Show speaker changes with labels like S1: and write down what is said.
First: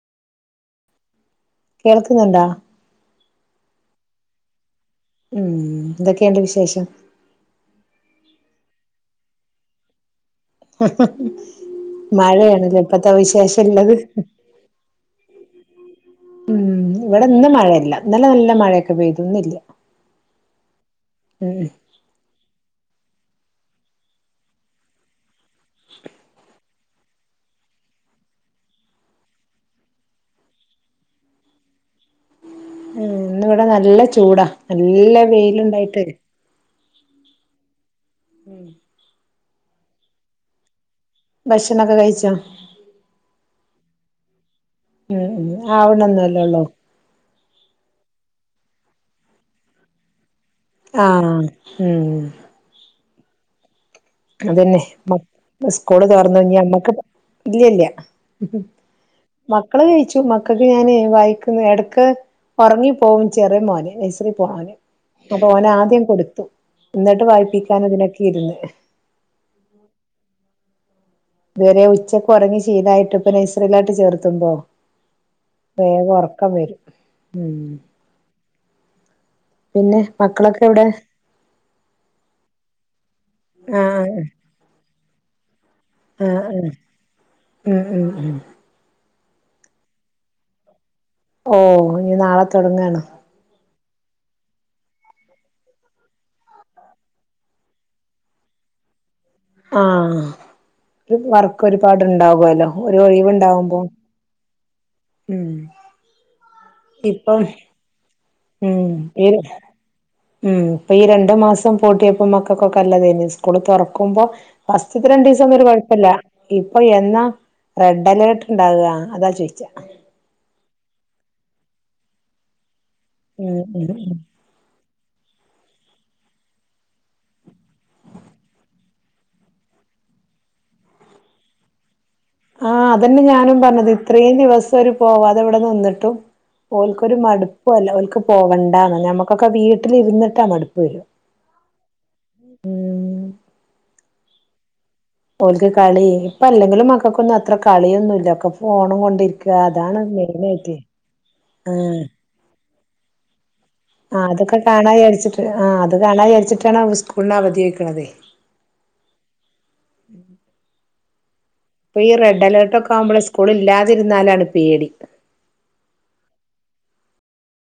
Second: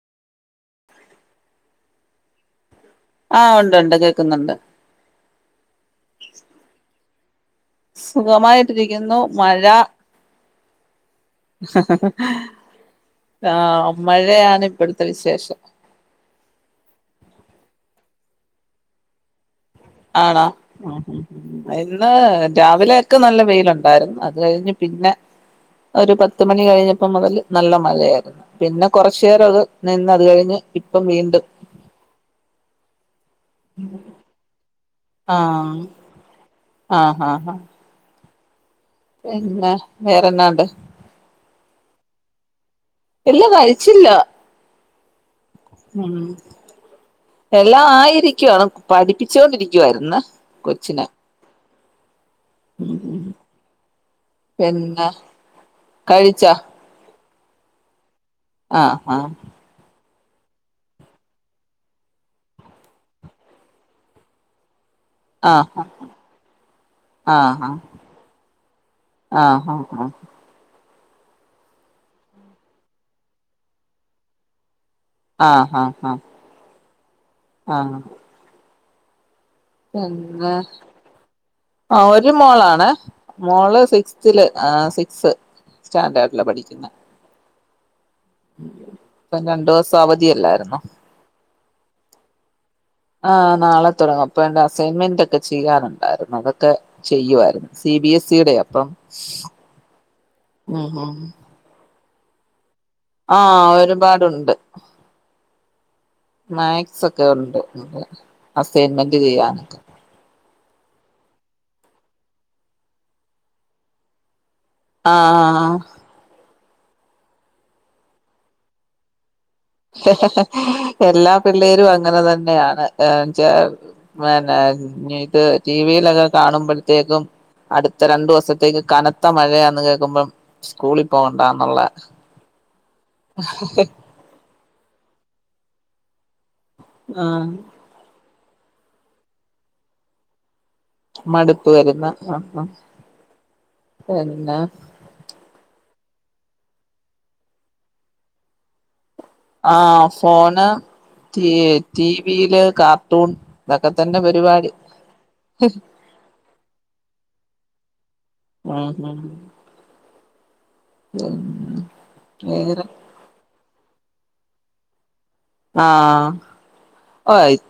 S1: കേൾക്കുന്നുണ്ടാ
S2: ആ ഉണ്ട് ഉണ്ട് കേക്കുന്നുണ്ട്
S1: ഉം എന്തൊക്കെണ്ട് വിശേഷം?
S2: സുഖമായിട്ടിരിക്കുന്നു മഴ-
S1: മഴയാണ് ലെ ഇപ്പത്തെ
S2: ആഹ്
S1: വിശേഷംള്ളത്?
S2: മഴയാണ് ഇപ്പോഴത്തെ വിശേഷം
S1: ഉം ഇവിടെ ഇന്ന് മഴല്ല. ഇന്നലെ നല്ല മഴയൊക്കെ പെയ്തു ഇന്നില്ല.
S2: ആണോ
S1: ഉം
S2: ഇന്ന് രാവിലെ- ക്ക് നല്ല വെയിലുണ്ടായിരുന്നു അത് കഴിഞ്ഞ് പിന്നെ ഒരു പത്ത് മണി കഴിഞ്ഞപ്പോ മുതൽ നല്ല മഴയായിരുന്നു. പിന്നെ കൊറച്ച് നേരം അത് നിന്ന- അത് കഴിഞ്ഞ് ഇപ്പം വീണ്ടും,
S1: ഉം ഇന്ന് ഇവിടെ നല്ല ചൂടാ, നല്ല വെയിലുണ്ടായിട്ട്
S2: ആഹ ഹഹ ഹ പിന്നെ വേറെന്നാണ്ട്?
S1: ഭക്ഷണക്കെ കഴിച്ചാ?
S2: ഇല്ലാ കഴിച്ചില്ല.
S1: ഉം ഉ
S2: ഉം
S1: ആവ്ണന്നല്ലേള്ളോ.
S2: എല്ലാം ആയിരിക്കുവാണ്, പഠിപ്പിച്ചൊണ്ടിരിക്കുവായിരുന്നു.
S1: ആഹ ഉം
S2: ഉം
S1: അതെന്നെ
S2: പിന്നെ
S1: മകൾക്ക് സ്കൂള് തുറന്നു.
S2: കഴിച്ചാ
S1: ഇനി നമ്മക്ക്, ഇല്ല ഇല്ല.
S2: ആഹ് ആഹ്
S1: മക്കള് കഴിച്ചു. മക്കൾക്ക് ഞൻ വായിക്കുന്ന ഇടക്ക് ഉറങ്ങി പോകും. ചെറിയ മോന്, നൈസറി പോണോന്. അപ്പൊ ഓന്
S2: ആഹ്
S1: ആദ്യം കൊടുത്തു. എന്നിട്ട് വായിപ്പിക്കാൻ ഇതിനൊക്കെ ഇരുന്ന്.
S2: ആഹ ആഹ് ആഹ
S1: ഇതുവരെ ഉച്ചക്ക് ഉറങ്ങി ശീലമായിട്ട്, ഇപ്പൊ നേഴ്സറിയിലായിട്ട് ചേർത്തുമ്പോ,
S2: ആഹ്
S1: വേഗം
S2: ആഹ്
S1: ഉറക്കം വരു. ഉം
S2: ആഹ്
S1: പിന്നെ മക്കളൊക്കെ എവിടെ
S2: ആ ഒരു മോൾ ആണ്. മോള്
S1: ആഹ്
S2: സിക്സ്ത്തിൽ, ആ സിക്സ്.
S1: ആഹ്
S2: സ്റ്റാൻഡേർഡിലാ
S1: ആഹ്
S2: പഠിക്കുന്നെ.
S1: ഉം ഉം ഉം
S2: ഇപ്പോ രണ്ടു ദിവസം അവധിയല്ലായിരുന്നോ?
S1: ഓ, ഇനി നാളെ തൊടങ്ങാണ്.
S2: ആഹ് നാളെ തുടങ്ങും. അപ്പോ എന്റെ അസൈൻമെന്റ് ഒക്കെ ചെയ്യാനുണ്ടായിരുന്നു, അതൊക്കെ ചെയ്യുവായിരുന്നു. സി ബി എസ് ഇടെയാ, അപ്പം
S1: ആഹ
S2: ഉം ഉം
S1: ഒരു വർക്ക് ഒരുപാട്ണ്ടാാവല്ലോ? ഒരു
S2: ആഹ്
S1: ഒഴിവുണ്ടാവുമ്പോ,
S2: ഒരുപാടുണ്ട്
S1: ഉം
S2: മാക്സ് ഒക്കെ
S1: ഇപ്പം
S2: ഉണ്ട്,
S1: ഉം
S2: അസൈൻമെന്റ് ചെയ്യാന്
S1: ഉം ഇപ്പൊ ഈ രണ്ടു മാസം പൂട്ടിയപ്പോ മക്കൾക്കൊക്കെ നല്ല ഇതയ്നി, സ്കൂള് തുറക്കുമ്പോ ഫസ്റ്റിത്തെ രണ്ട ദിവസൊന്നും ഒരു
S2: ആഹ്
S1: കുഴപ്പല്ല. ഇപ്പൊ എന്നാ റെഡ് അലേർട്ട് ഉണ്ടാകുക അതാ ചോദിച്ചത്
S2: ഹ്ഹ ഹ എല്ലാ പിള്ളേരും അങ്ങനെ തന്നെയാണ്. എങ്ങനേച്ച
S1: ഉം ഉം ഉം
S2: പിന്നെ ഇന്ക് ടി വിയിലൊക്കെ കാണുമ്പോഴത്തേക്കും അടുത്ത രണ്ടു ദിവസത്തേക്ക് കനത്ത മഴയാന്ന് കേക്കുമ്പോ സ്കൂളീ പോകണ്ടാന്നുള്ള
S1: ആഹ അതന്നെ ഞാനും പറഞ്ഞത് ഇത്രയും ദിവസം ഒരു പോവാതെ ഇവിടെ നിന്നിട്ടും ഓലക്കൊരു
S2: ആഹ്
S1: മടുപ്പും അല്ല ഓലക്ക് പോവേണ്ടാന്ന്. ഞമ്മക്കൊക്കെ വീട്ടിലിരുന്നിട്ടാ മടുപ്പ്, വരും
S2: മടുപ്പ് വരുന്നാ, ആഹ അഹ്,
S1: ഉം
S2: എന്നാ
S1: ഓലക്ക് കളി ഇപ്പ അല്ലെങ്കിലും മക്കൾക്കൊന്നും അത്ര കളിയൊന്നുല്ല. ഒക്കെ ഫോണും കൊണ്ടരിക്ക
S2: ആഹ ഫോണ് ടിവിയില് കാർട്ടൂൺ ഇതൊക്കെ
S1: ആ
S2: തന്നെ
S1: അതൊക്കെ
S2: പരിപാടി
S1: കാണാ വിചാരിച്ചിട്ടാ ആഹ് അത് കാണാ വിചാരിച്ചിട്ടാണ് സ്കൂളിന് അവധി ചോയ്ക്ണത്.
S2: ഉം ഉം ഉം
S1: ഈ റെഡ്
S2: വേറെ
S1: അലെർട്ടൊക്കെ ആവുമ്പോൾ സ്കൂളില്ലാതിരുന്നാലാണ് പേടി
S2: ആഹ ആ